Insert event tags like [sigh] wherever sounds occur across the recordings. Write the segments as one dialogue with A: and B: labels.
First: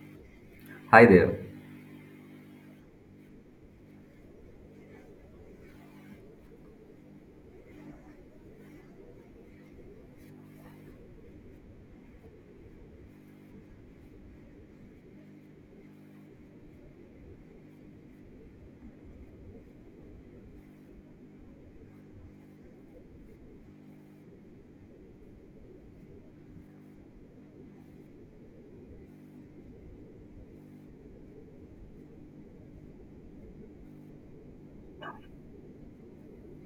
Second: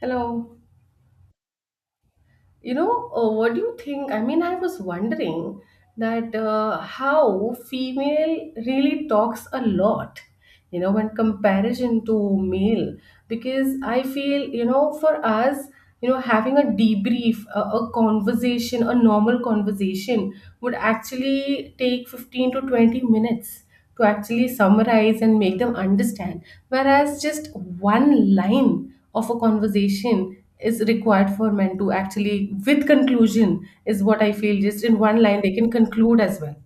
A: Hello.
B: Hi there.
A: What do you think? I was wondering that how female really talks a lot, you know, when comparison to male, because I feel, you know, for us, you know, having a debrief, a conversation, a normal conversation would actually take 15 to 20 minutes to actually summarize and make them understand. Whereas just one line of a conversation is required for men to actually, with conclusion, is what I feel. Just in one line, they can conclude as well.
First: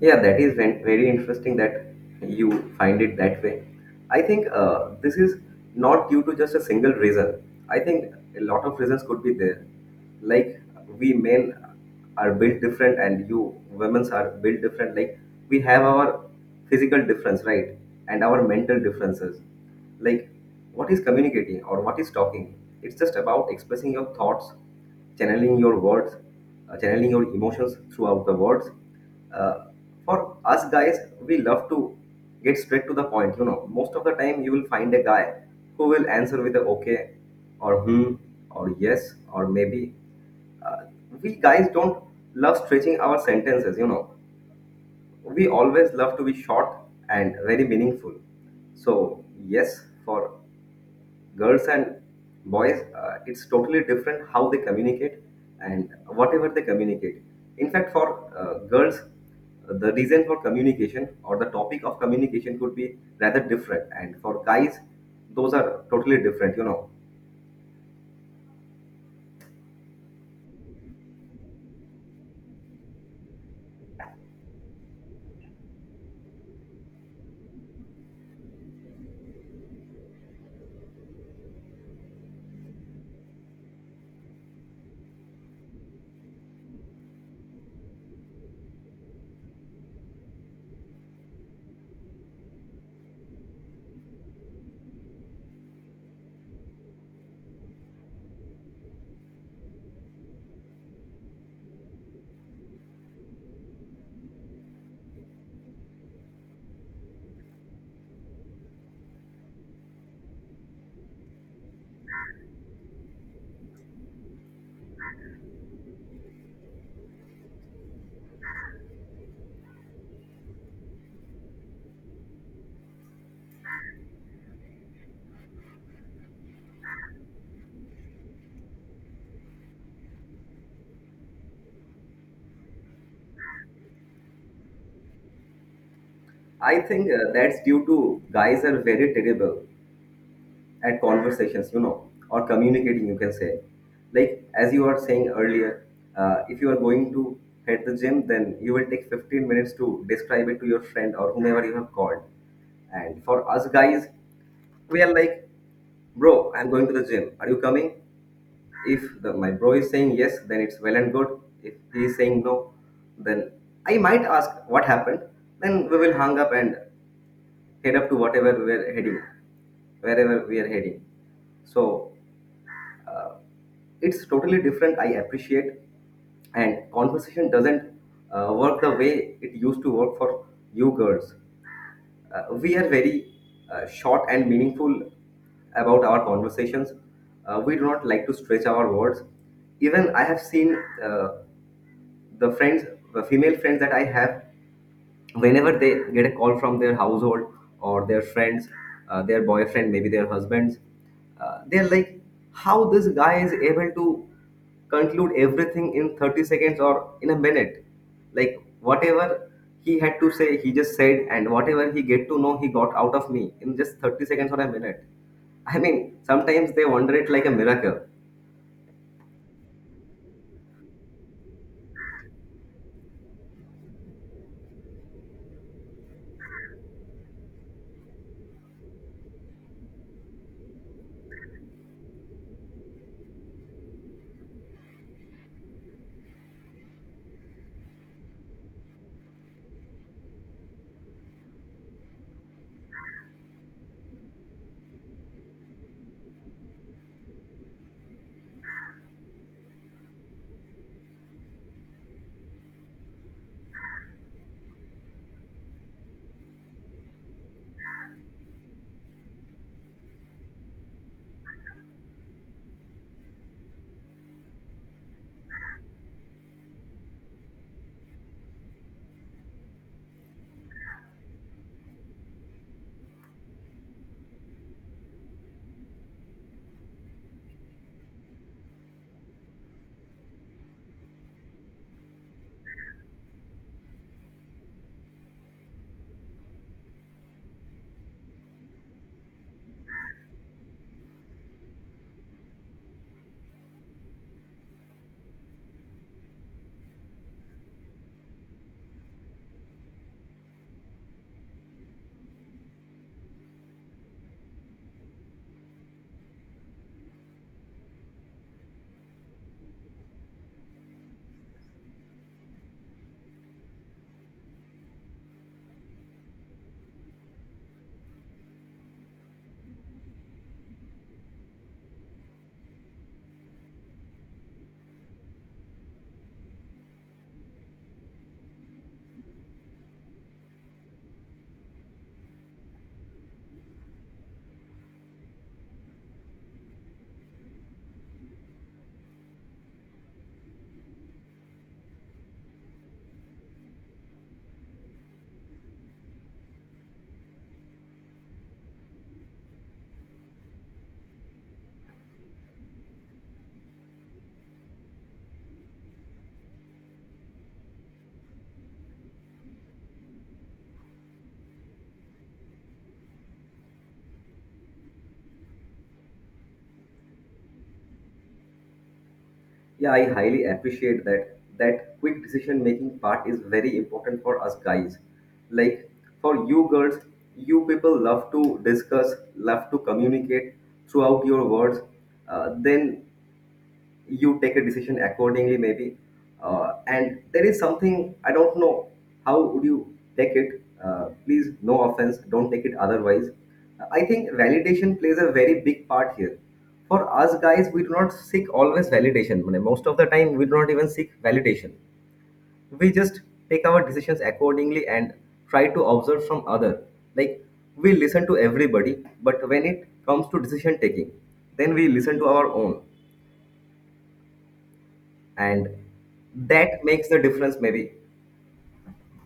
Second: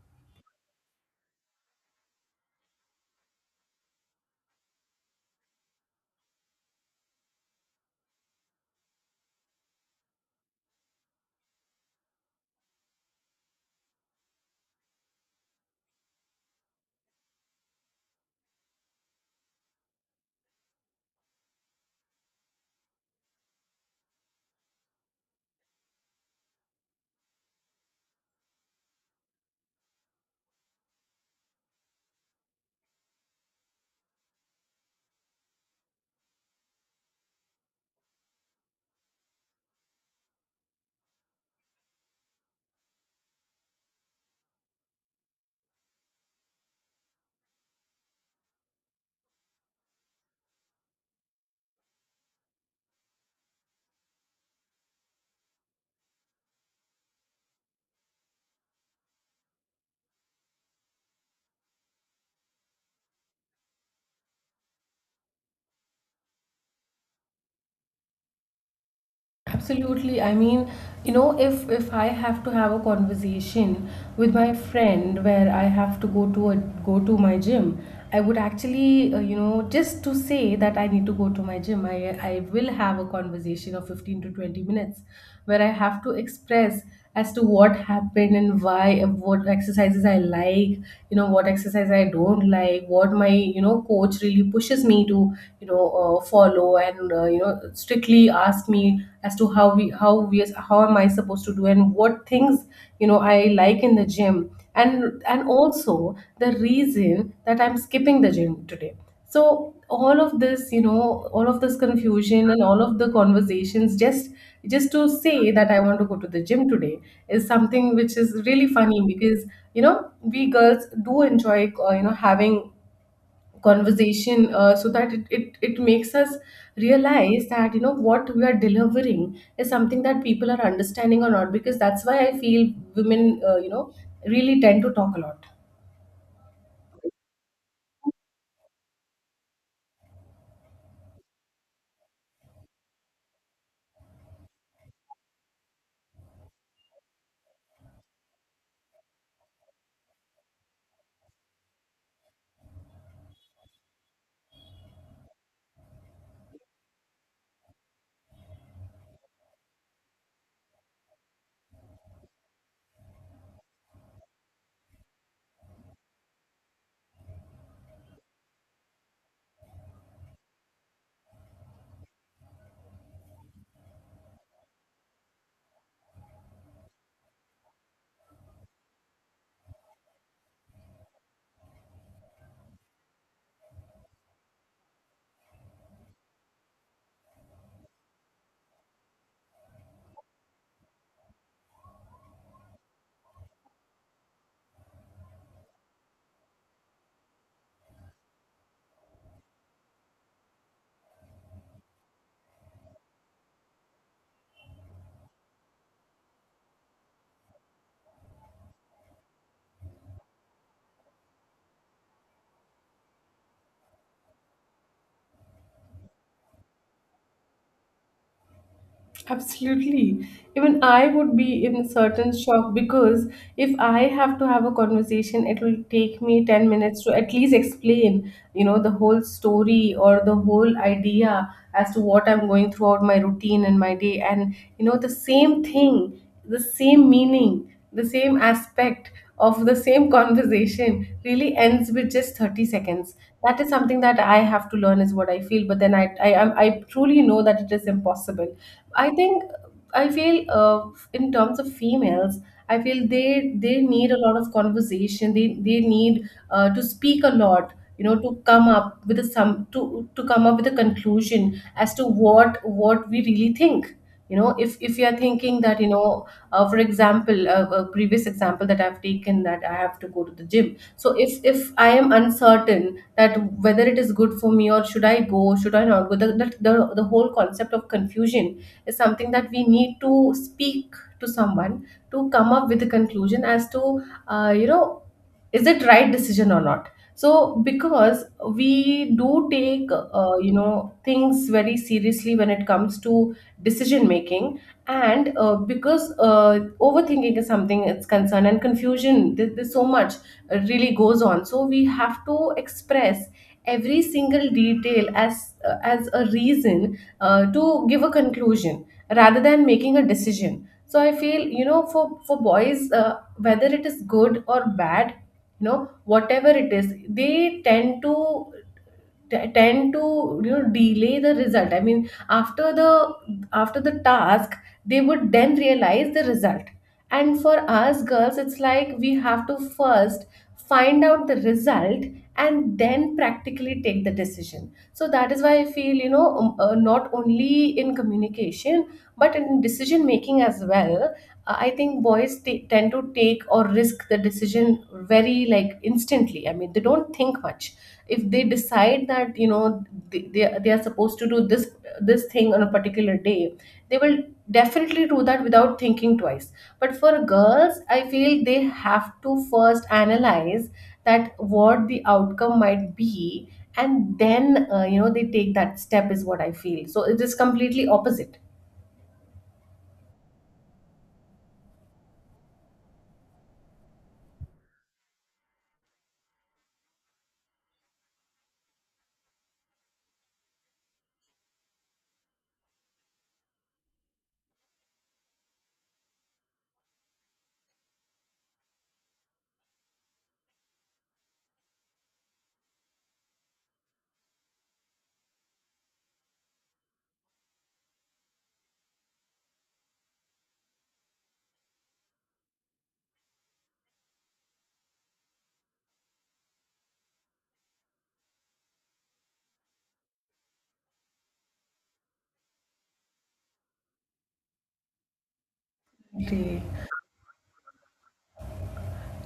B: Yeah, that is very interesting that you find it that way. I think this is not due to just a single reason. I think a lot of reasons could be there. Like, we men are built different and you women's are built different. Like, we have our physical difference, right? And our mental differences. Like, what is communicating or what is talking? It's just about expressing your thoughts, channeling your words, channeling your emotions throughout the words. uh, for us guys, we love to get straight to the point. Most of the time you will find a guy who will answer with a okay or hmm or yes or maybe. uh, we guys don't love stretching our sentences. We always love to be short and very meaningful. So yes, for girls and boys, it's totally different how they communicate and whatever they communicate. In fact, for girls, the reason for communication or the topic of communication could be rather different, and for guys, those are totally different.
A: Absolutely. You know, if I have to have a conversation with my friend where I have to go to my gym, I would actually, you know, just to say that I need to go to my gym, I will have a conversation of 15 to 20 minutes where I have to express as to what happened and why what exercises I like, you know, what exercise I don't like, what my, you know, coach really pushes me to, you know, follow, and you know, strictly ask me as to how am I supposed to do and what things, you know, I like in the gym, and also the reason that I'm skipping the gym today. So all of this, you know, all of this confusion and all of the conversations, just to say that I want to go to the gym today, is something which is really funny because, you know, we girls do enjoy, you know, having conversation, so that it makes us realize that, you know, what we are delivering is something that people are understanding or not, because that's why I feel women, you know, really tend to talk a lot.
B: I think that's due to guys are very terrible at conversations, or communicating, you can say. Like, as you were saying earlier, if you are going to hit the gym, then you will take 15 minutes to describe it to your friend or whomever you have called. And for us guys, we are like, bro, I'm going to the gym. Are you coming? If my bro is saying yes, then it's well and good. If he is saying no, then I might ask what happened. Then we will hang up and head up to whatever we are heading, wherever we are heading. So it's totally different. I appreciate, and conversation doesn't work the way it used to work for you girls. We are very short and meaningful about our conversations. We do not like to stretch our words. Even I have seen uh, the friends, the female friends that I have, whenever they get a call from their household or their friends, their boyfriend, maybe their husbands, they're like, how this guy is able to conclude everything in 30 seconds or in a minute. Like, whatever he had to say he just said, and whatever he get to know he got out of me in just 30 seconds or a minute. I mean, sometimes they wonder it like a miracle.
A: Absolutely. Even I would be in certain shock because if I have to have a conversation, it will take me 10 minutes to at least explain, you know, the whole story or the whole idea as to what I'm going throughout my routine and my day. And, you know, the same thing, the same meaning, the same aspect of the same conversation really ends with just 30 seconds. That is something that I have to learn, is what I feel. But then I truly know that it is impossible. I think I feel, in terms of females, I feel they need a lot of conversation. They need, to speak a lot. You know, to come up with a conclusion as to what we really think. You know, if you are thinking that, you know, for example, a previous example that I've taken, that I have to go to the gym. So if I am uncertain that whether it is good for me or should I go, should I not go, the whole concept of confusion is something that we need to speak to someone to come up with a conclusion as to, you know, is it right decision or not. So because we do take, you know, things very seriously when it comes to decision making. And because overthinking is something, it's concerned, and confusion, there's so much really goes on, so we have to express every single detail as, as a reason, to give a conclusion rather than making a decision. So I feel, you know, for boys, whether it is good or bad, you know, whatever it is, they tend to t- tend to you know, delay the result. I mean, after the task, they would then realize the result. And for us girls, it's like we have to first find out the result and then practically take the decision. So that is why I feel, you know, not only in communication, but in decision making as well. I think boys tend to take or risk the decision very, like, instantly. I mean, they don't think much. If they decide that, you know, they are supposed to do this thing on a particular day, they will definitely do that without thinking twice. But for girls, I feel they have to first analyze that what the outcome might be, and then, you know, they take that step is what I feel. So it is completely opposite.
B: Yeah, I highly appreciate that. That quick decision making part is very important for us guys. Like, for you girls, you people love to discuss, love to communicate throughout your words. Then you take a decision accordingly, maybe. And there is something, I don't know how would you take it, please no offense, don't take it otherwise. I think validation plays a very big part here. For us guys, we do not seek always validation. I Most of the time we do not even seek validation. We just take our decisions accordingly and try to observe from other. Like, we listen to everybody, but when it comes to decision taking, then we listen to our own, and
A: Great.
B: that makes the difference maybe.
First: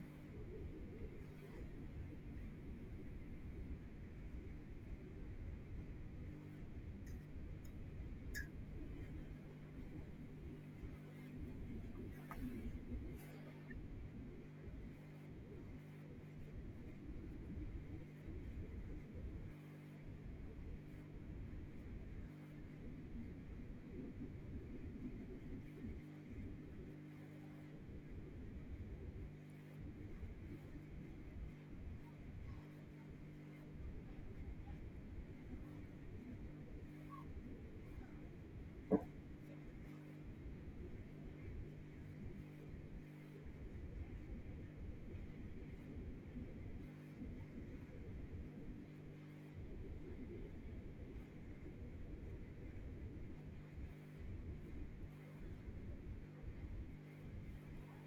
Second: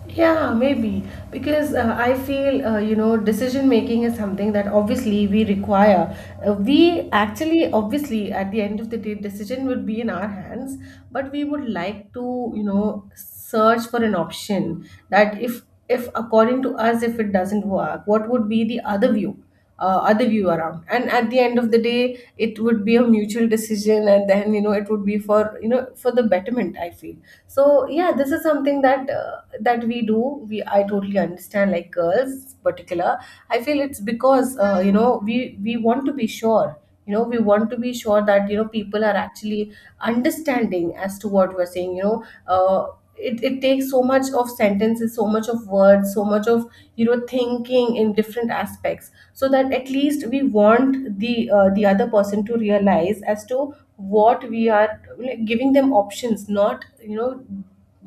A: Yeah, maybe, because I feel, you know, decision making is something that obviously we require. We actually obviously at the end of the day decision would be in our hands, but we would like to, you know, search for an option that if according to us if it doesn't work, what would be the other view? Other view around, and at the end of the day it would be a mutual decision, and then, you know, it would be for, you know, for the betterment, I feel. So yeah, this is something that, that we do, we I totally understand, like girls particular, I feel it's because, you know, we want to be sure, you know, we want to be sure that, you know, people are actually understanding as to what we're saying. You know, it takes so much of sentences, so much of words, so much of, you know, thinking in different aspects, so that at least we want the, the other person to realize as to what we are, like, giving them options, not, you know,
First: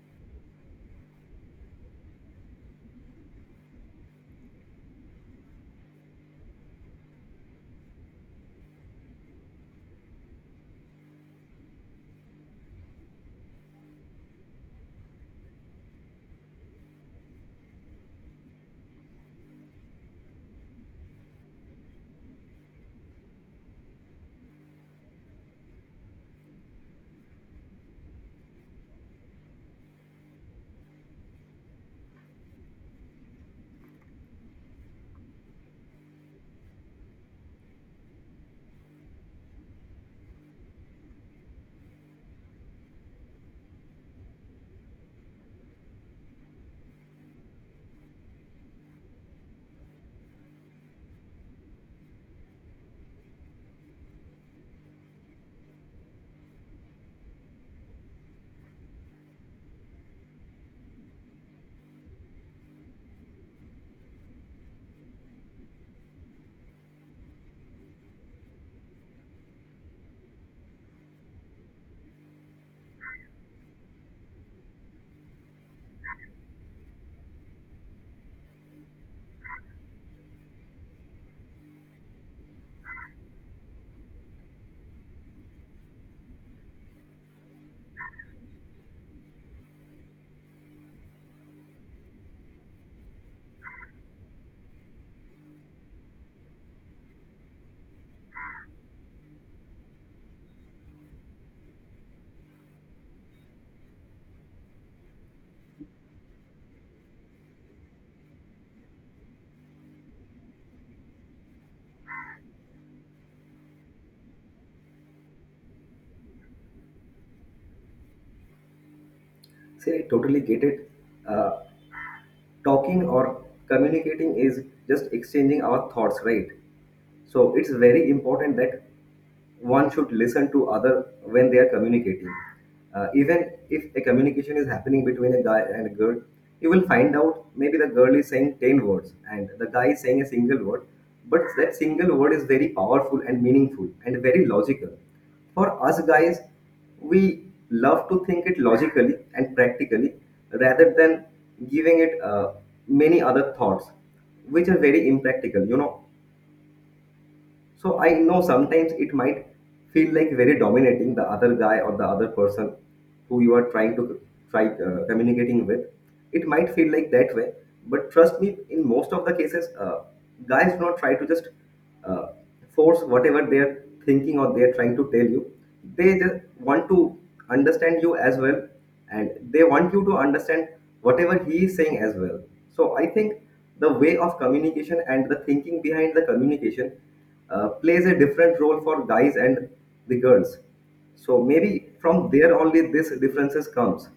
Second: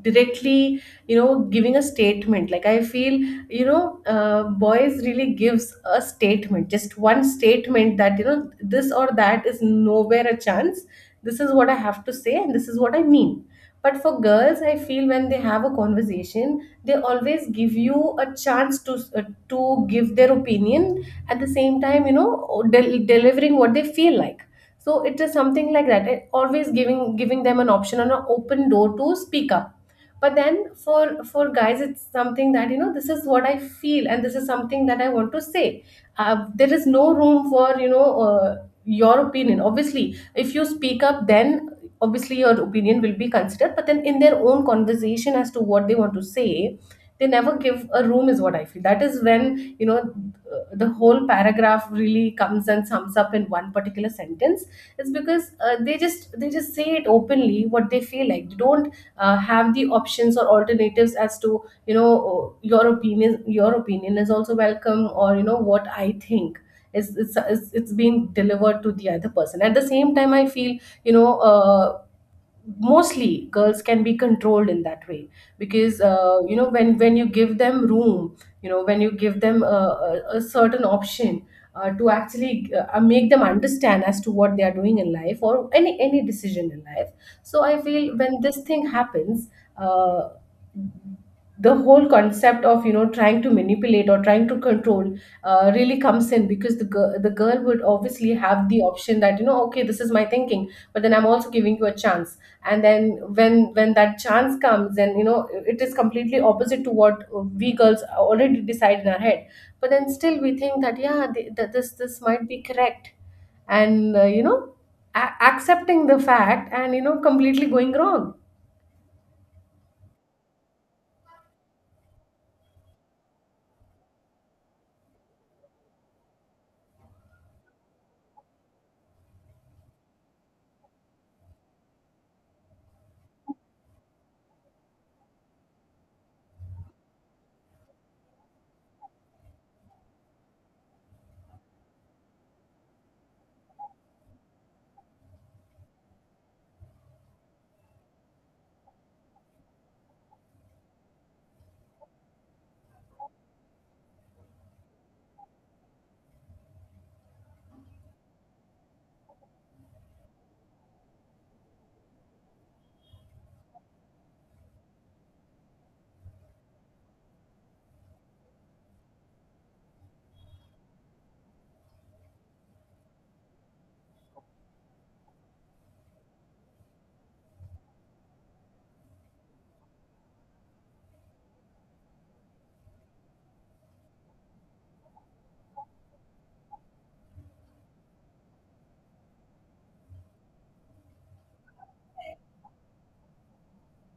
A: directly, you know, giving a statement. Like I feel, you know, boys really gives a statement, just one statement, that you know, this or that is nowhere a chance, this is what I have to say and this is what I mean. But for girls, I feel when they have a conversation, they always give you a chance to, to give their opinion at the same time, you know, delivering what they feel like. So it is something like that. Always giving them an option and an open door to speak up. But then for guys, it's something that, you know, this is what I feel and this is something that I want to say. There is no room for, you know, your opinion. Obviously, if you speak up, then obviously your opinion will be considered, but then in their own conversation as to what they want to say, they never give a room is what I feel. That is when, you know, the whole paragraph really comes and sums up in one particular sentence. It's because, they just say it openly what they feel like. They don't, have the options or alternatives as to, you know, your opinion is also welcome, or, you know, what I think is, it's being delivered to the other person at the same time, I feel. You know, mostly girls can be controlled in that way, because, you know, when you give them room, you know, when you give them a certain option, to actually, make them understand as to what they are doing in life, or any decision in life. So I feel when this thing happens, uh, the whole concept of, you know, trying to manipulate or trying to control, really comes in, because the girl would obviously have the option that, you know, okay, this is my thinking, but then I'm also giving you a chance. And then when that chance comes, then, you know, it is completely opposite to what we girls already decide in our head. But then still we think that, yeah, this might be correct, and, you know, accepting the fact and, you know, completely going wrong.
B: See, I totally get it. uh, Talking or communicating is just exchanging our thoughts, right? So it's very important that one should listen to other when they are communicating. Even if a communication is happening between a guy and a girl, you will find out maybe the girl is saying 10 words and the guy is saying a single word, but that single word is very powerful and meaningful and very logical. For us guys, we love to think it logically and practically, rather than giving it many other thoughts which are very impractical. So I know sometimes it might feel like very dominating the other guy or the other person who you are trying to try communicating with. It might feel like that way, but trust me, in most of the cases, guys do not try to just uh, force whatever they are thinking or they are trying to tell you. They just want to understand you as well, and they want you to understand whatever he is saying as well. So I think the way of communication and the thinking behind the communication plays a different role for guys and the girls. So maybe from there only this differences comes.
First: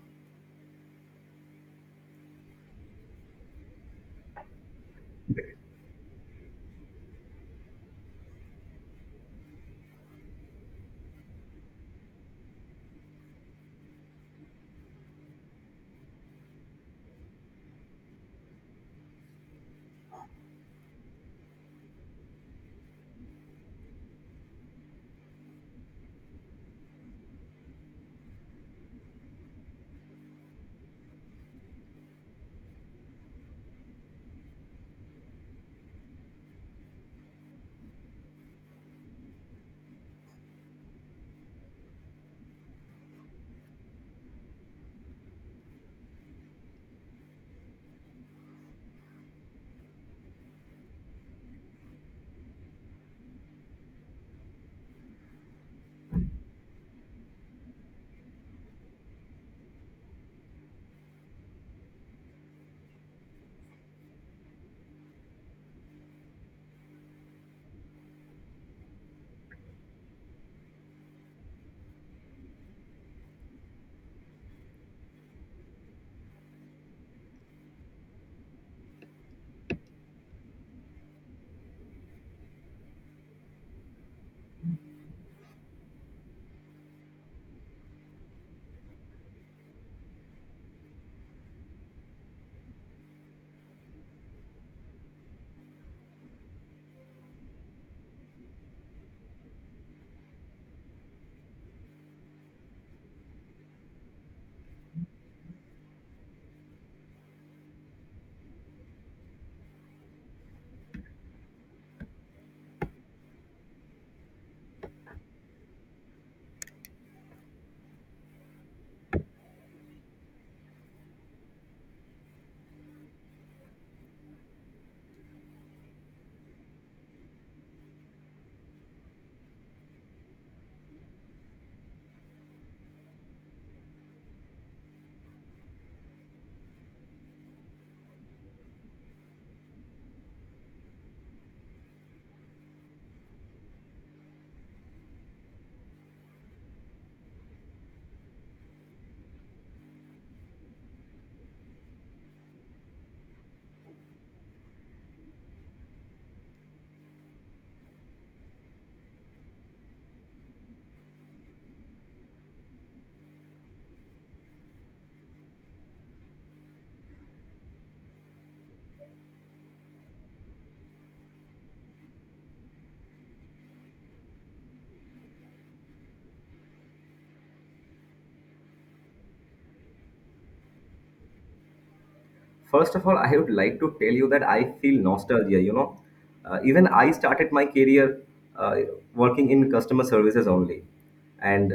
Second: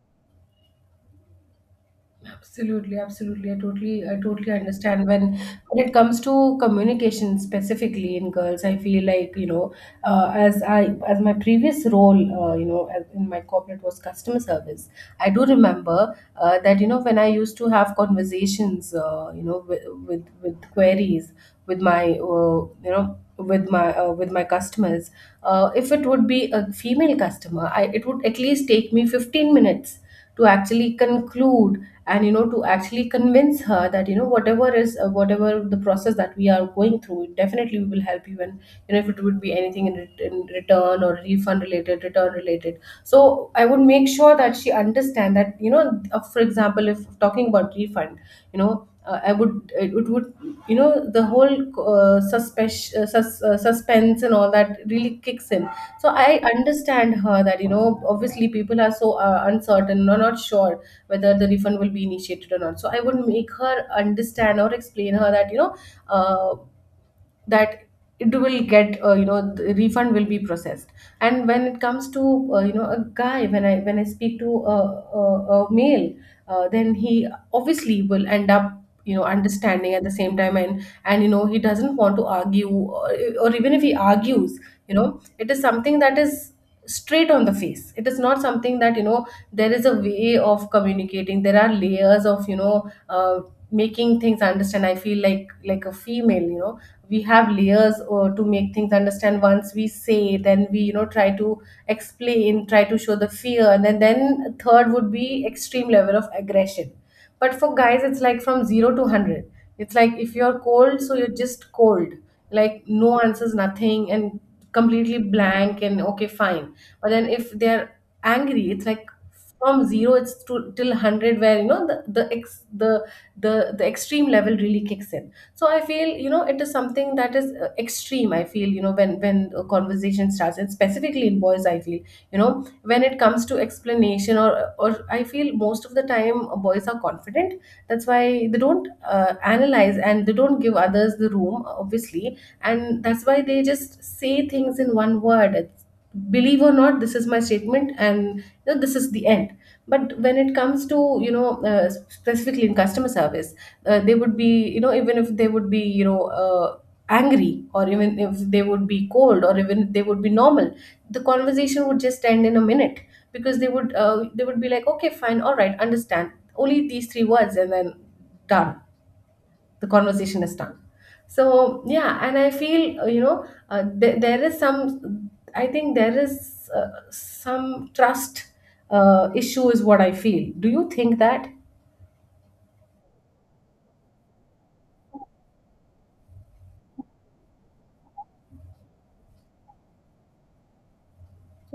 A: Absolutely, absolutely. I totally understand when it comes to communication specifically in girls. I feel like, you know, as I, as my previous role, you know, in my corporate was customer service. I do remember that, you know, when I used to have conversations, you know, with, with queries with my, uh, you know, with my, with my customers. If it would be a female customer, I it would at least take me 15 minutes to actually conclude, and you know, to actually convince her that, you know, whatever is whatever the process that we are going through, definitely we will help you. And you know, if it would be anything in, in return or refund related, return related, so I would make sure that she understand that, you know, for example, if talking about refund, you know, I would, it would you know, the whole suspense suspense and all that really kicks in. So I understand her that, you know, obviously people are so uncertain or not sure whether the refund will be initiated or not. So I would make her understand or explain her that, you know, uh, that it will get you know, the refund will be processed. And when it comes to you know, a guy, when I speak to a, a male, then he obviously will end up, you know, understanding at the same time. And you know, he doesn't want to argue, or even if he argues, you know, it is something that is straight on the face. It is not something that, you know, there is a way of communicating. There are layers of, you know, making things understand. I feel like a female, you know, we have layers to make things understand. Once we say, then we, you know, try to explain, try to show the fear, and then third would be extreme level of aggression. But for guys, it's like from 0 to 100. It's like if you're cold, so you're just cold, like no answers, nothing, and completely blank, and okay, fine. But then if they're angry, it's like from zero it's to till 100, where you know the ex the extreme level really kicks in. So I feel, you know, it is something that is extreme. I feel, you know, when a conversation starts and specifically in boys, I feel, you know, when it comes to explanation, or I feel most of the time boys are confident. That's why they don't analyze, and they don't give others the room, obviously. And that's why they just say things in one word. Believe or not, this is my statement, and you know, this is the end. But when it comes to, you know, specifically in customer service, they would be, you know, even if they would be, you know, angry, or even if they would be cold, or even they would be normal, the conversation would just end in a minute, because they would be like, okay, fine, all right, understand, only these three words, and then done. The conversation is done. So yeah, and I feel you know, there is some, I think there is some trust issue is what I feel. Do you think that?
B: First of all, I would like to tell you that I feel nostalgia. Even I started my career uh, working in customer services only. And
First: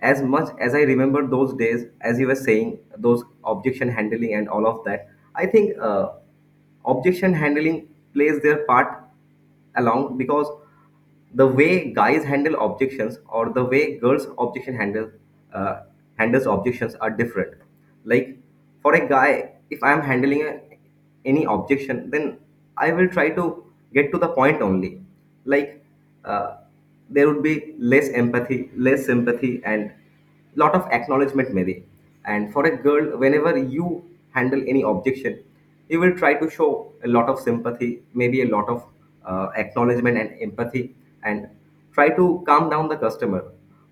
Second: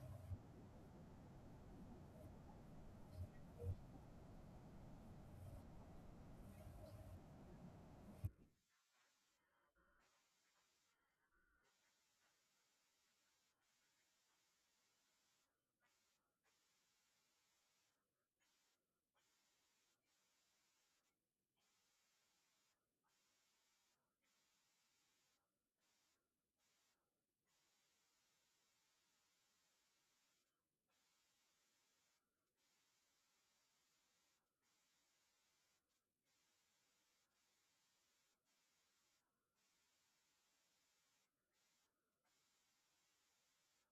B: as much as I remember those days, as you were saying, those objection handling and all of that, I think objection handling plays their part along, because the way guys handle objections or the way girls objection handle uh, handles objections are different. Like, for a guy, if I'm handling any objection, then I will try to get to the point only. Like, uh, there would be less empathy, less sympathy, and lot of acknowledgement, maybe. And for a girl, whenever you handle any objection, you will try to show a lot of sympathy, maybe a lot of acknowledgement and empathy, and try to calm down the customer,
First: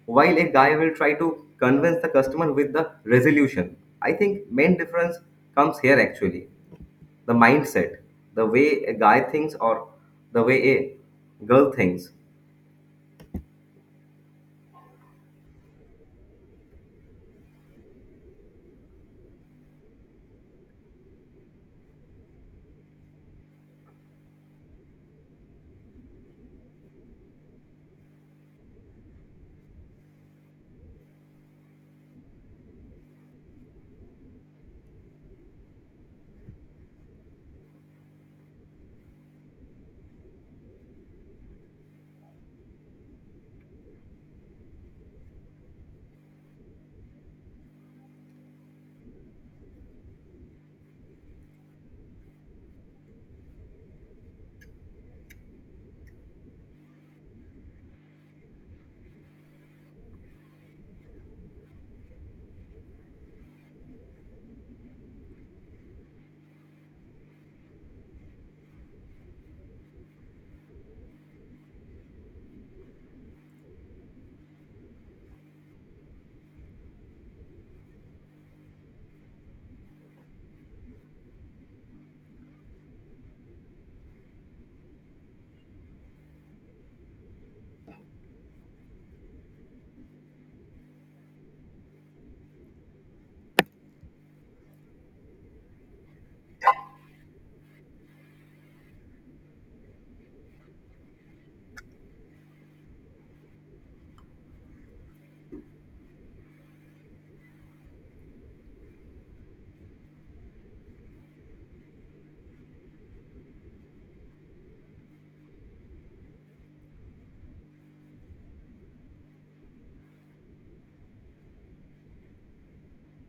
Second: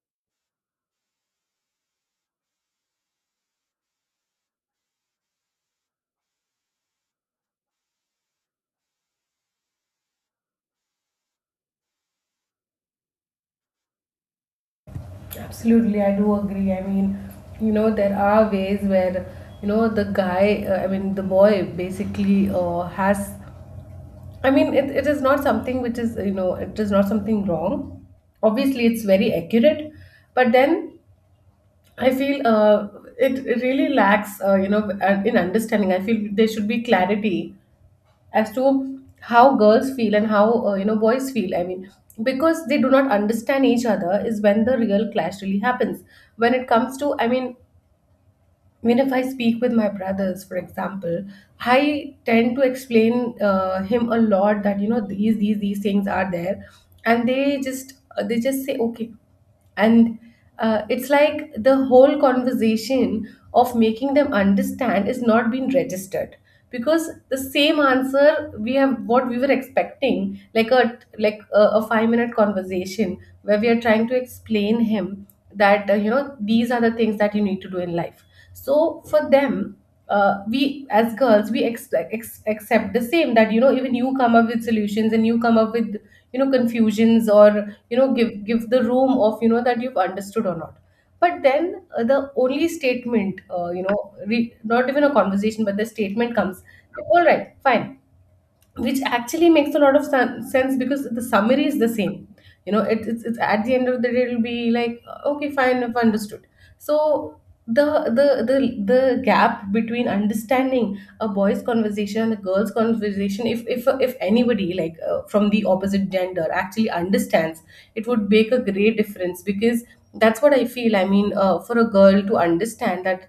B: while a guy will try to convince the customer with the resolution. I think main difference comes here actually. The mindset, the way a guy thinks or the way a girl thinks.
A: Absolutely, I do agree. I mean, you know, there are ways where, you know, the guy, I mean, the boy basically I mean, it is not something which is, you know, it is not something wrong. Obviously, it's very accurate, but then I feel it really lacks, you know, in understanding. I feel there should be clarity as to how girls feel and how, you know, boys feel. I mean, because they do not understand each other is when the real clash really happens. When it comes to, I mean, when if I speak with my brothers, for example, I tend to explain him a lot that, you know, these things are there, and they just say okay. And it's like the whole conversation of making them understand is not being registered, because the same answer we have what we were expecting, like a like a 5-minute conversation where we are trying to explain him that, you know, these are the things that you need to do in life. So for them, we as girls, we expect, accept the same, that you know, even you come up with solutions, and you come up with, you know, confusions, or you know, give the room of, you know, that you've understood or not. But then the only statement, you know, not even a conversation, but the statement comes all right, fine, which actually makes a lot of sense, because the summary is the same. You know, it's at the end of the day, it'll be like, okay, fine, I've understood. So the gap between understanding a boy's conversation and a girl's conversation, if anybody like, from the opposite gender actually understands, it would make a great difference. Because that's what I feel. I mean, for a girl to understand that,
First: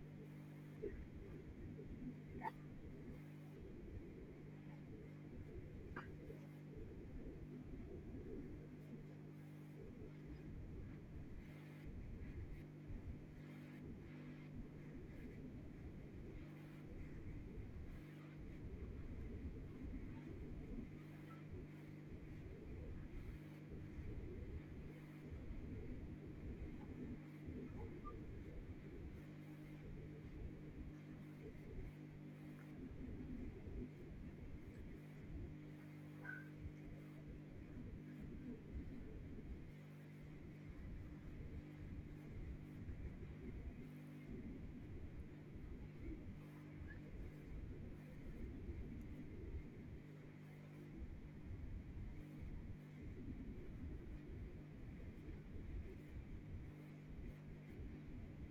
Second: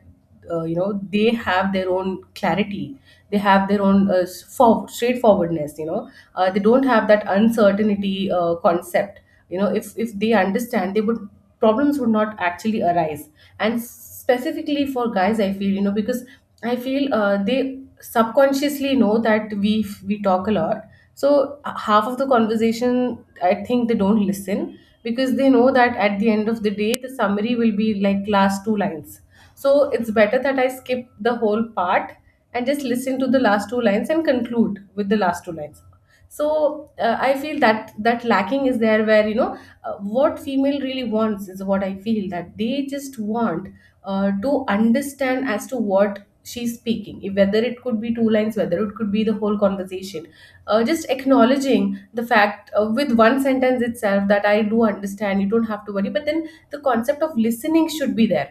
A: you know, they have their own clarity, they have their own straightforwardness, you know, they don't have that uncertainty concept. You know, if they understand, they would, problems would not actually arise. And specifically for guys, I feel, you know, because I feel they subconsciously know that we talk a lot. So half of the conversation, I think they don't listen, because they know that at the end of the day the summary will be like last two lines. So it's better that I skip the whole part and just listen to the last two lines and conclude with the last two lines. So I feel that that lacking is there, where you know, what female really wants is what I feel, that they just want to understand as to what she's speaking, if whether it could be two lines, whether it could be the whole conversation, just acknowledging the fact, with one sentence itself, that I do understand, you don't have to worry, but then the concept of listening should be there.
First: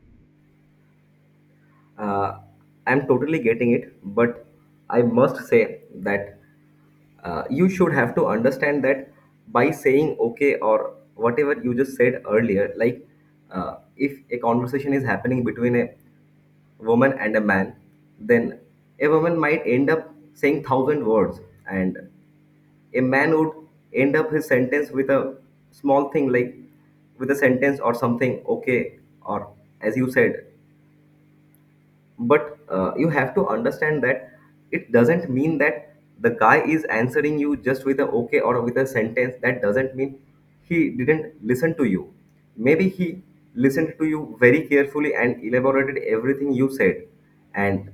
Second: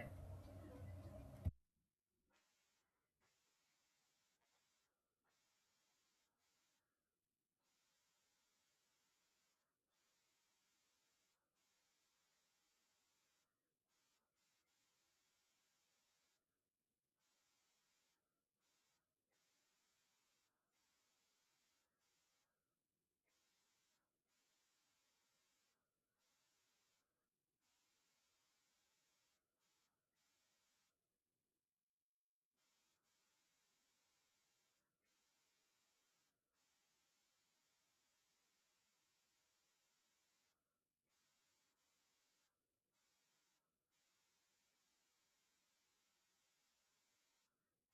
B: Uh, I'm totally getting it, but I must say that you should have to understand that by saying okay or whatever you just said earlier, like, if a conversation is happening between a woman and a man, then a woman might end up saying 1,000 words, and a man would end up his sentence with a small thing, like with a sentence or something, okay, or as you said. But you have to understand that it doesn't mean that the guy is answering you just with a okay or with a sentence. That doesn't mean he didn't listen to you. Maybe he listened to you very carefully and elaborated everything you said. And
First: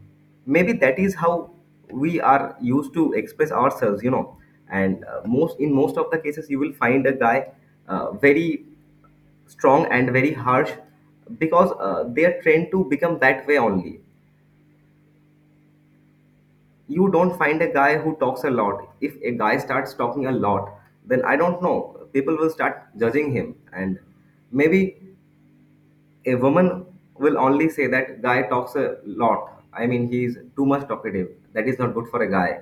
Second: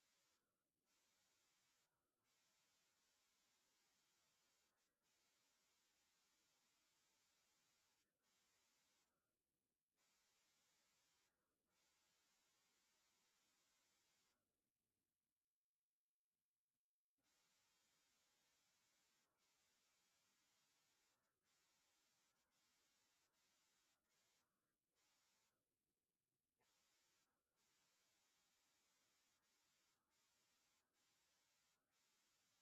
B: maybe that is how we are used to express ourselves. And most of the cases you will find a guy very strong and very harsh, because they are trained to become that way only. You don't find a guy who talks a lot. If a guy starts talking a lot, then I don't know, people will start judging him. And maybe a woman will only say that guy talks a lot. I mean, he's too much talkative. That is not good for a guy.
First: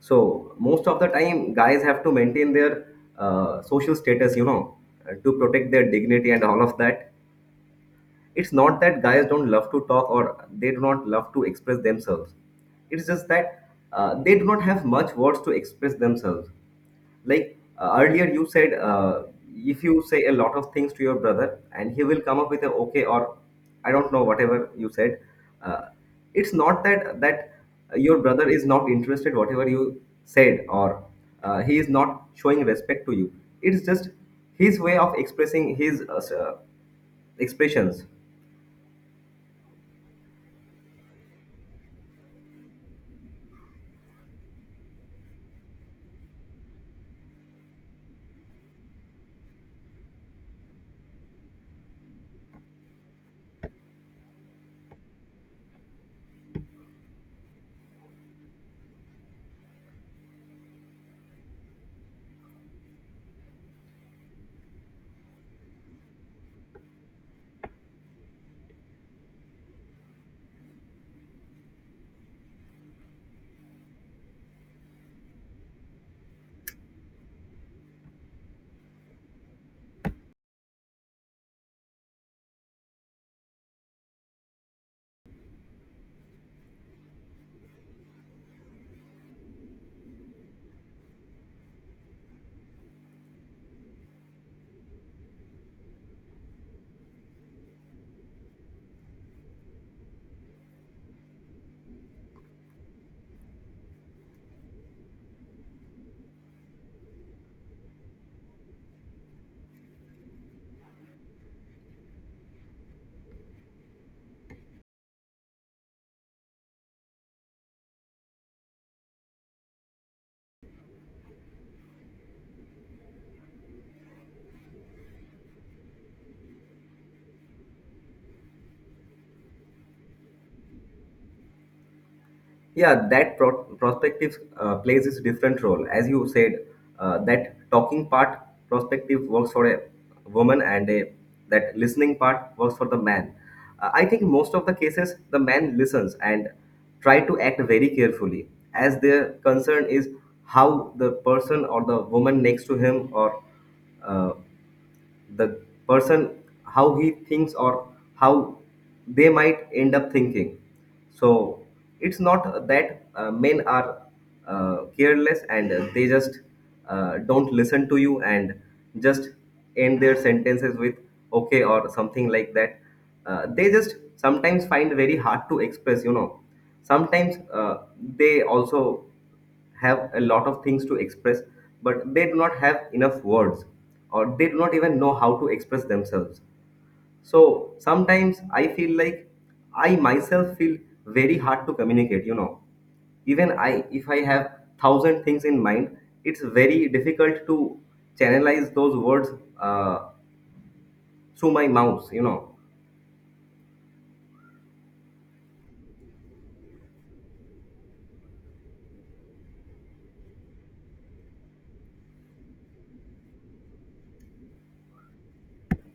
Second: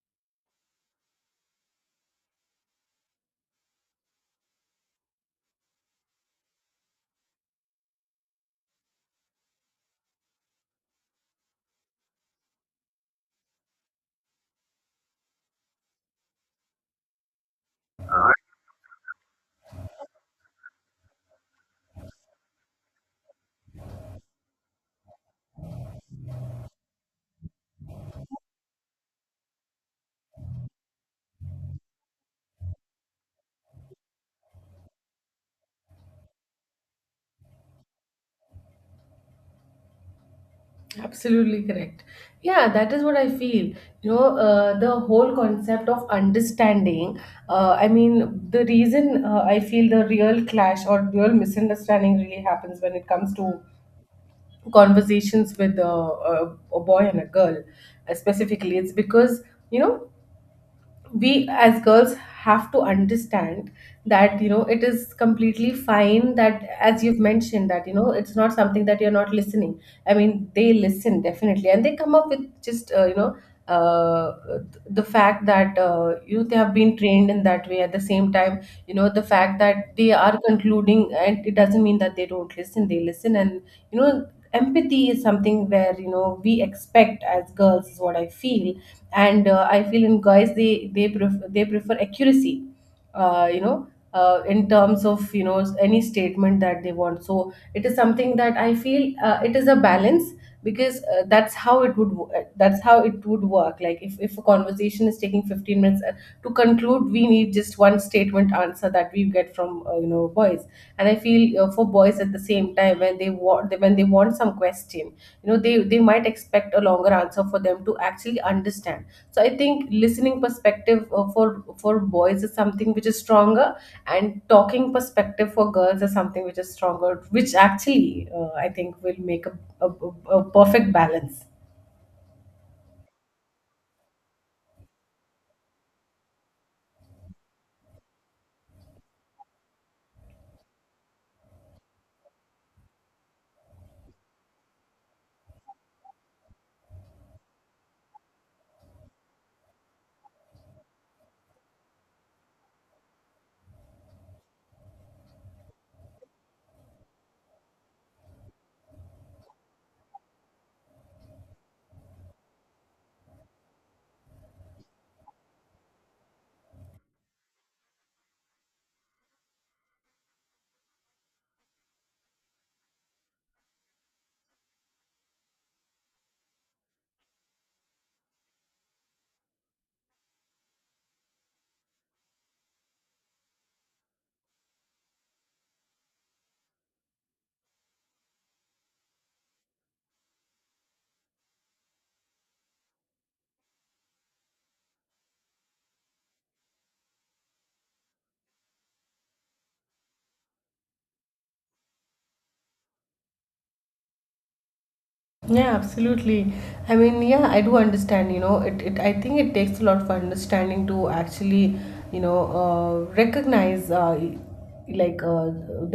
B: So, most of the time, guys have to maintain their social status, to protect their dignity and all of that. It's not that guys don't love to talk or they do not love to express themselves. It's just that they do not have much words to express themselves. Like, earlier you said, if you say a lot of things to your brother and he will come up with a okay or I don't know whatever you said. Uh, it's not that your brother is not interested whatever you said, or he is not showing respect to you. It's just his way of expressing his expressions.
A: Absolutely correct. Yeah, that is what I feel. You know, the whole concept of understanding. I mean, the reason, I feel the real clash or real misunderstanding really happens when it comes to conversations with a boy and a girl, specifically. It's because, you know, we as girls have to understand that, you know, it is completely fine, that as you've mentioned, that you know, it's not something that you're not listening. I mean, they listen, definitely, and they come up with just you know, uh, the fact that, you know, they have been trained in that way. At the same time, you know, the fact that they are concluding, and it doesn't mean that they don't listen. They listen, and you know, empathy is something where, you know, we expect as girls, is what I feel. And I feel in guys, they they prefer accuracy, you know, in terms of, you know, any statement that they want. So it is something that I feel, it is a balance, because that's how it would work, like if a conversation is taking 15 minutes to conclude, we need just one statement answer that we get from, you know, boys. And I feel, for boys at the same time, when they want, when they want some question, you know, they might expect a longer answer, for them to actually understand. So I think listening perspective for boys is something which is stronger, and talking perspective for girls is something which is stronger, which actually I think will make a, a perfect balance.
B: Yeah, that prospective plays is different role as you said. That talking part prospective works for a woman, and a that listening part works for the man. I think most of the cases the man listens and try to act very carefully, as their concern is how the person or the woman next to him or uh, the person, how he thinks or how they might end up thinking. So it's not that men are careless and they just don't listen to you and just end their sentences with okay or something like that. They just sometimes find very hard to express. Sometimes they also have a lot of things to express, but they do not have enough words or they do not even know how to express themselves. So sometimes I feel like I myself feel very hard to communicate. Even I, if I have 1,000 things in mind, it's very difficult to channelize those words uh, through my mouth.
A: Yeah, absolutely. I mean, yeah, I do understand. You know, it, I think it takes a lot for understanding to actually, you know, recognize, like uh,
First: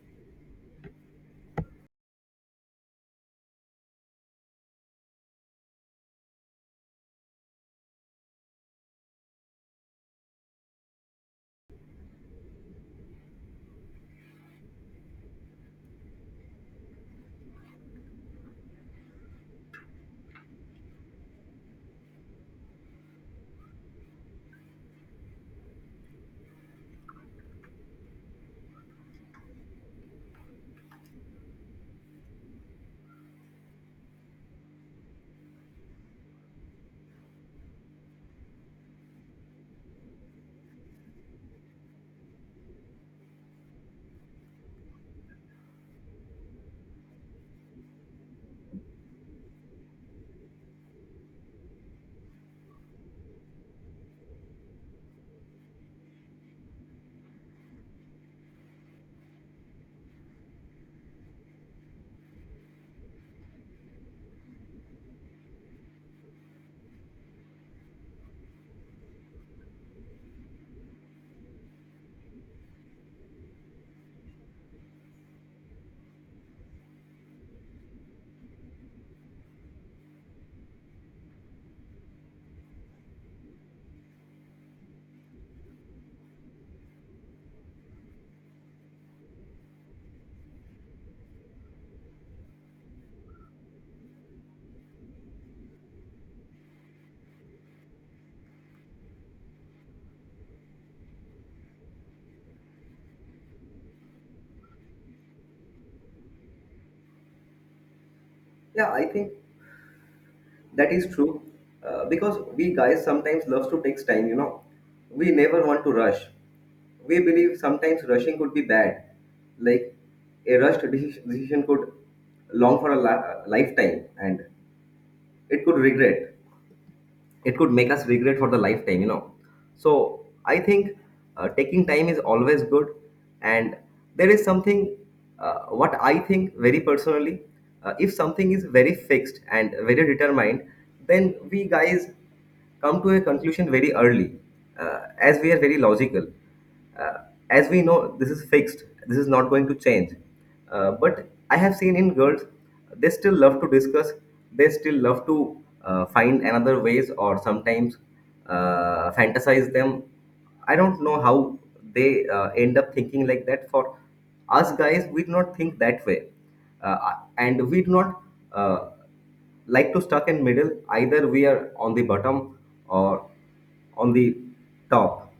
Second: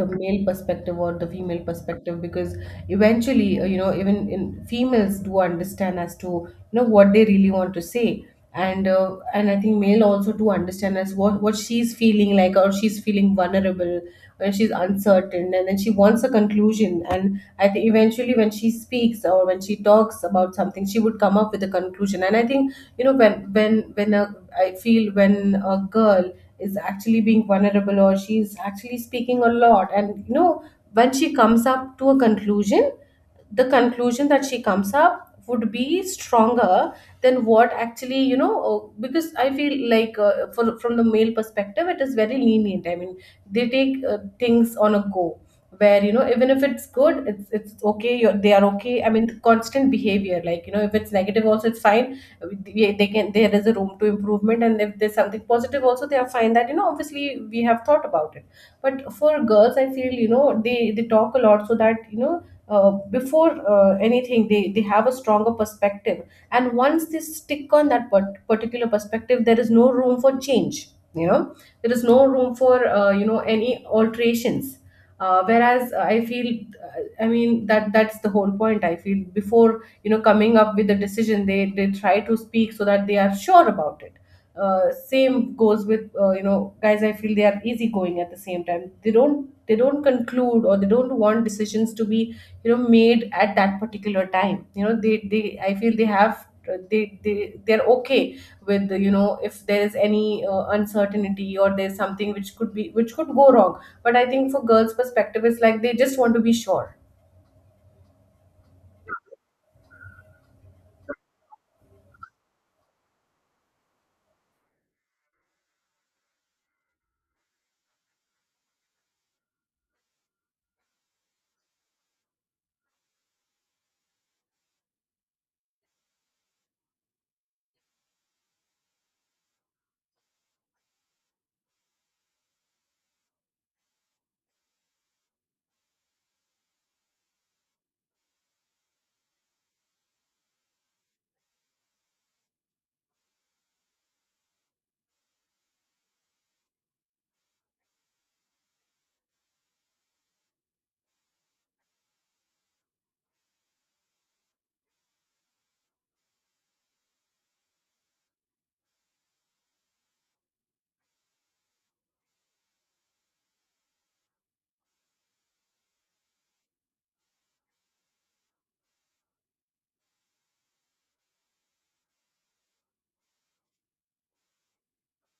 A: the male perspective or the female perspective, because eventually, you know, even in females do understand as to, you know, what they really want to say. And and I think male also, to understand as what she's feeling like, or she's feeling vulnerable when she's uncertain, and then she wants a conclusion. And I think eventually, when she speaks or when she talks about something, she would come up with a conclusion. And I think, you know, when a, I feel when a girl is actually being vulnerable, or she's actually speaking a lot, and you know, when she comes up to a conclusion, the conclusion that she comes up would be stronger than what actually, you know, because I feel like, from the male perspective, it is very lenient. I mean, they take things on a go, where you know, even if it's good, it's okay, they are okay. I mean, the constant behavior, like you know, if it's negative also, it's fine. They can there is a room to improvement. And if there's something positive also, they are fine, that you know, obviously we have thought about it. But for girls, I feel, you know, they talk a lot, so that you know, before anything, they have a stronger perspective. And once they stick on that particular perspective. There is no room for change, you know, there is no room for you know, any alterations. Whereas, I feel, I mean, that's the whole point. I feel before, you know, coming up with the decision, they try to speak so that they are sure about it. Same goes with, you know, guys. I feel they are easygoing. At the same time, they don't conclude, or they don't want decisions to be, you know, made at that particular time. You know, they I feel they're okay with, you know, if there is any uncertainty, or there's something which could go wrong. But I think for girls perspective, it's like they just want to be sure.
B: Yeah, I think that is true, because we guys sometimes love to take time. We never want to rush. We believe sometimes rushing could be bad. Like a rushed decision could long for a lifetime, and it could regret, it could make us regret for the lifetime. So I think taking time is always good. And there is something what I think very personally. If something is very fixed and very determined, then we guys come to a conclusion very early, as we are very logical. Uh, as we know, this is fixed, this is not going to change. But I have seen in girls, they still love to discuss, they still love to find another ways, or sometimes fantasize them. I don't know how they end up thinking like that. For us guys, we do not think that way. And we do not. Uh, like to stuck in middle, either we are on the bottom or on the top.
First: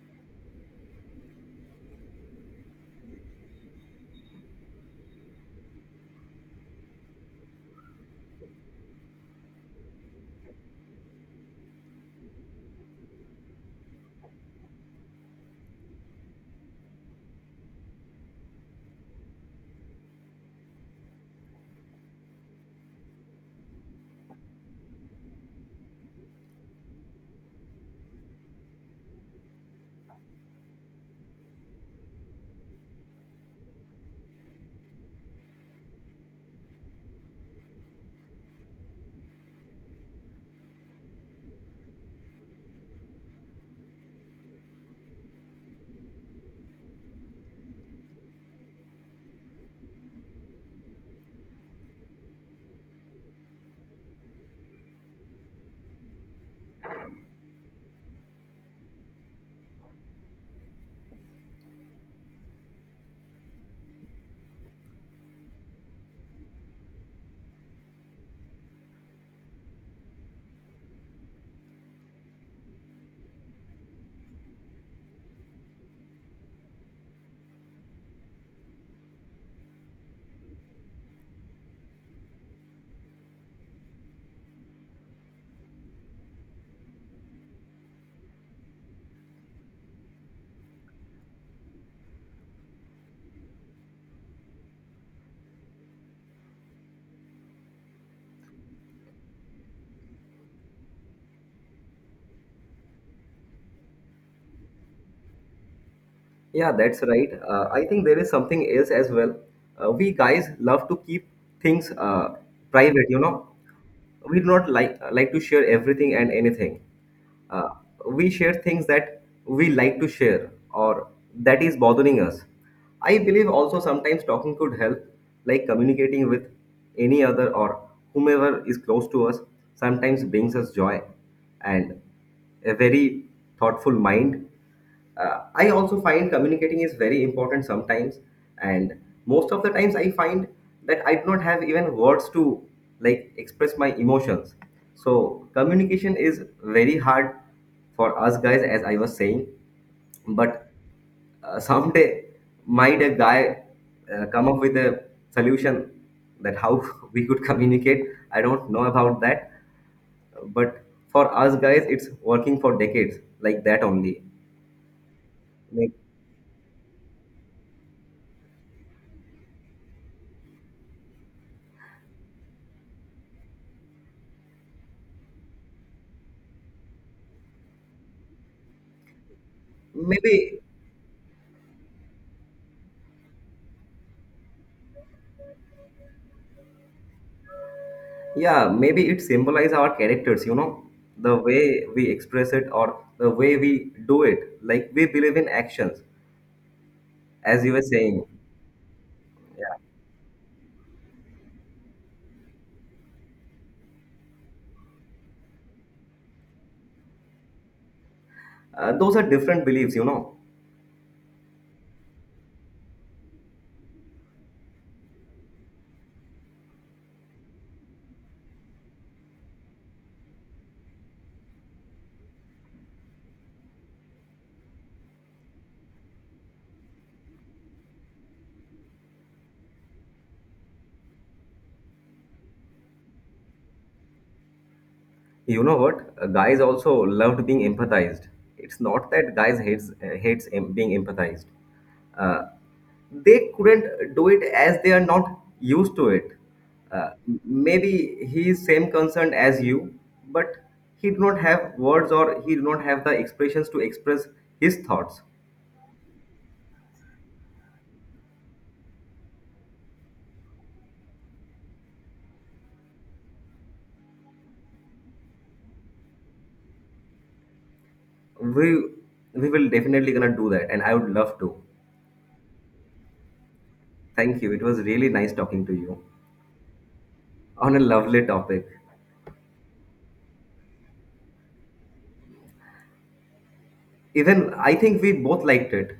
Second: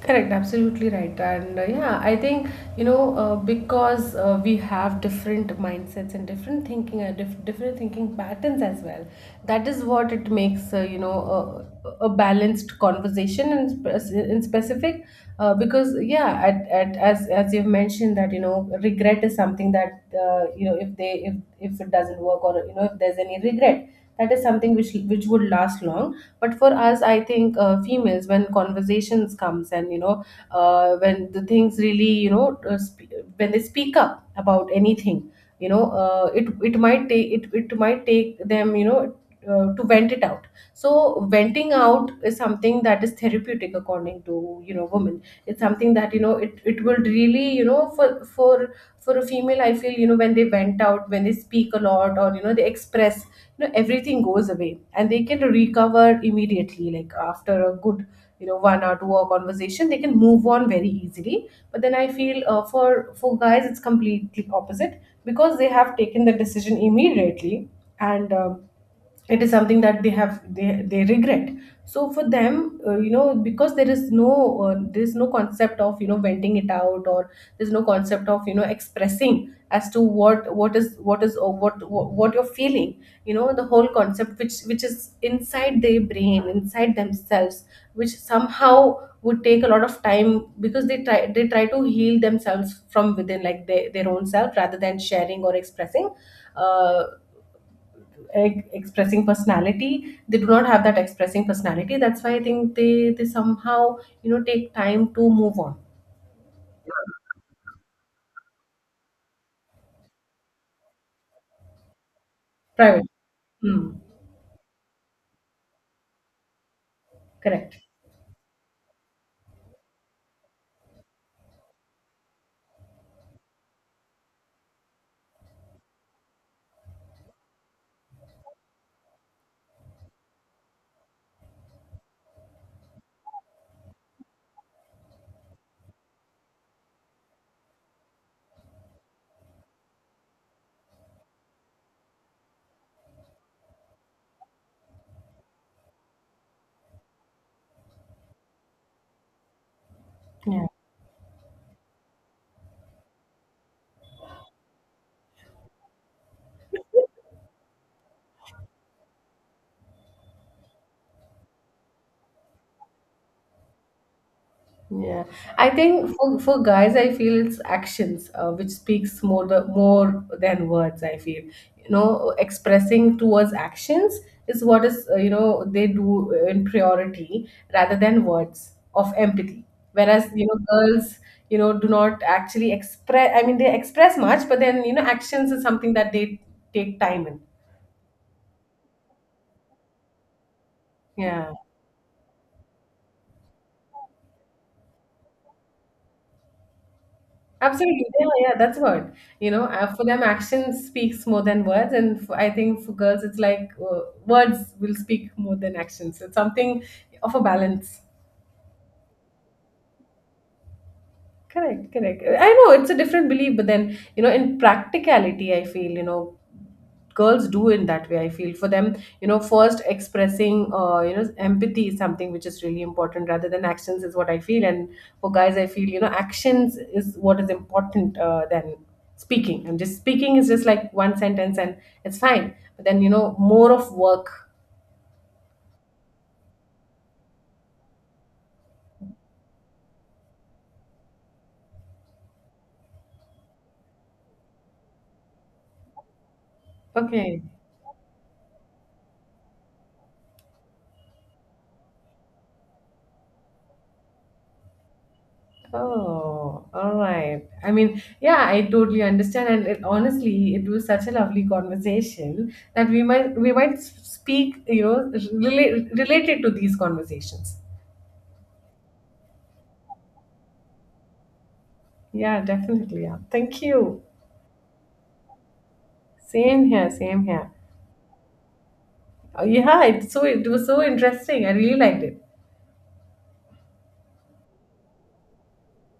A: Correct, absolutely right. And yeah, I think, you know, because we have different mindsets and different thinking, different thinking patterns as well, that is what it makes, you know, a balanced conversation in specific. Because, yeah, as you've mentioned that, you know, regret is something that, you know, if they, if it doesn't work, or, you know, if there's any regret, that is something which would last long. But for us, I think, females, when conversations comes, and, you know, when the things really, you know, when they speak up about anything, you know, it might take them, you know, to vent it out. So venting out is something that is therapeutic according to, you know, women. It's something that, you know, it will really, you know, for a female, I feel, you know, when they vent out, when they speak a lot, or, you know, they express, you know, everything goes away and they can recover immediately, like after a good, you know, 1 or 2 hour conversation, they can move on very easily. But then I feel, for guys, it's completely opposite because they have taken the decision immediately. And it is something that they regret. So for them, you know, because there is no concept of, you know, venting it out, or there's no concept of, you know, expressing as to what is or what you're feeling. You know, the whole concept which is inside their brain, inside themselves, which somehow would take a lot of time because they try to heal themselves from within, like their own self, rather than sharing or expressing. Uh, Expressing personality, they do not have that expressing personality. That's why I think they somehow, you know, take time to move on.
B: Yeah, that's right. I think there is something else as well. We guys love to keep things
A: Private.
B: private.
A: Hmm.
B: We do not like to share everything and anything. Uh,
A: Correct.
B: we share things that we like to share or that is bothering us. I believe also sometimes talking could help, like communicating with any other or whomever is close to us sometimes brings us joy and a very thoughtful mind. I also find communicating is very important sometimes. And most of the times I find that I do not have even words to like express my emotions. So communication is very hard for us guys, as I was saying. But
A: Yeah.
B: someday might a guy come up with a solution that how [laughs] we could communicate. I don't know about that, but for us guys it's working for decades like that only.
A: Yeah, I
B: Like,
A: think for guys, I feel it's actions, which speaks more more than words. I feel, you know, expressing towards actions is what is, you know, they do in priority rather than words of empathy. Whereas, you know,
B: maybe.
A: girls, you know, do not actually express. I mean, they express much, but then, you know, actions is something that they take time in.
B: Yeah, maybe it symbolizes our characters, the
A: Yeah.
B: way we express it or the way we do it. Like, we believe in actions, as you were
A: Absolutely.
B: saying.
A: Yeah, yeah, that's what. You know,
B: Yeah,
A: for them, action speaks more than words. And I think for girls, it's like, words will speak more than actions. It's something of a balance.
B: those are different beliefs.
A: Correct, correct. I know it's a different belief, but then, you know, in practicality, I feel, you know, girls do in that way. I feel for them, you know, first expressing, you know, empathy is something which is really important, rather than actions, is what I feel. And for guys, I feel, you know, actions is what is important, than speaking. And just speaking is just like one sentence, and it's fine, but then, you know, more of work.
B: You know what? Guys also loved being empathized. It's not that guys hates being empathized. Uh, they couldn't do it as they are not used to it. Uh,
A: Okay.
B: Maybe he is same concerned as you, but he do not have words or he do not have the expressions to express his thoughts.
A: Oh, all right. I mean, yeah, I totally understand. And honestly, it was such a lovely conversation that speak, you know, related to these conversations.
B: We we will definitely gonna do that, and I would love to.
A: Yeah, definitely. Yeah, thank you.
B: Thank you. It was really nice talking to you
A: Same here. Same here.
B: on a lovely topic.
A: Oh, yeah, so it was so interesting. I really liked it.
B: Even I think we both liked it.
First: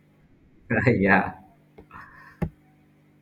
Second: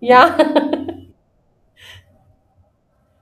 A: Yeah. [laughs]
B: [laughs] Yeah.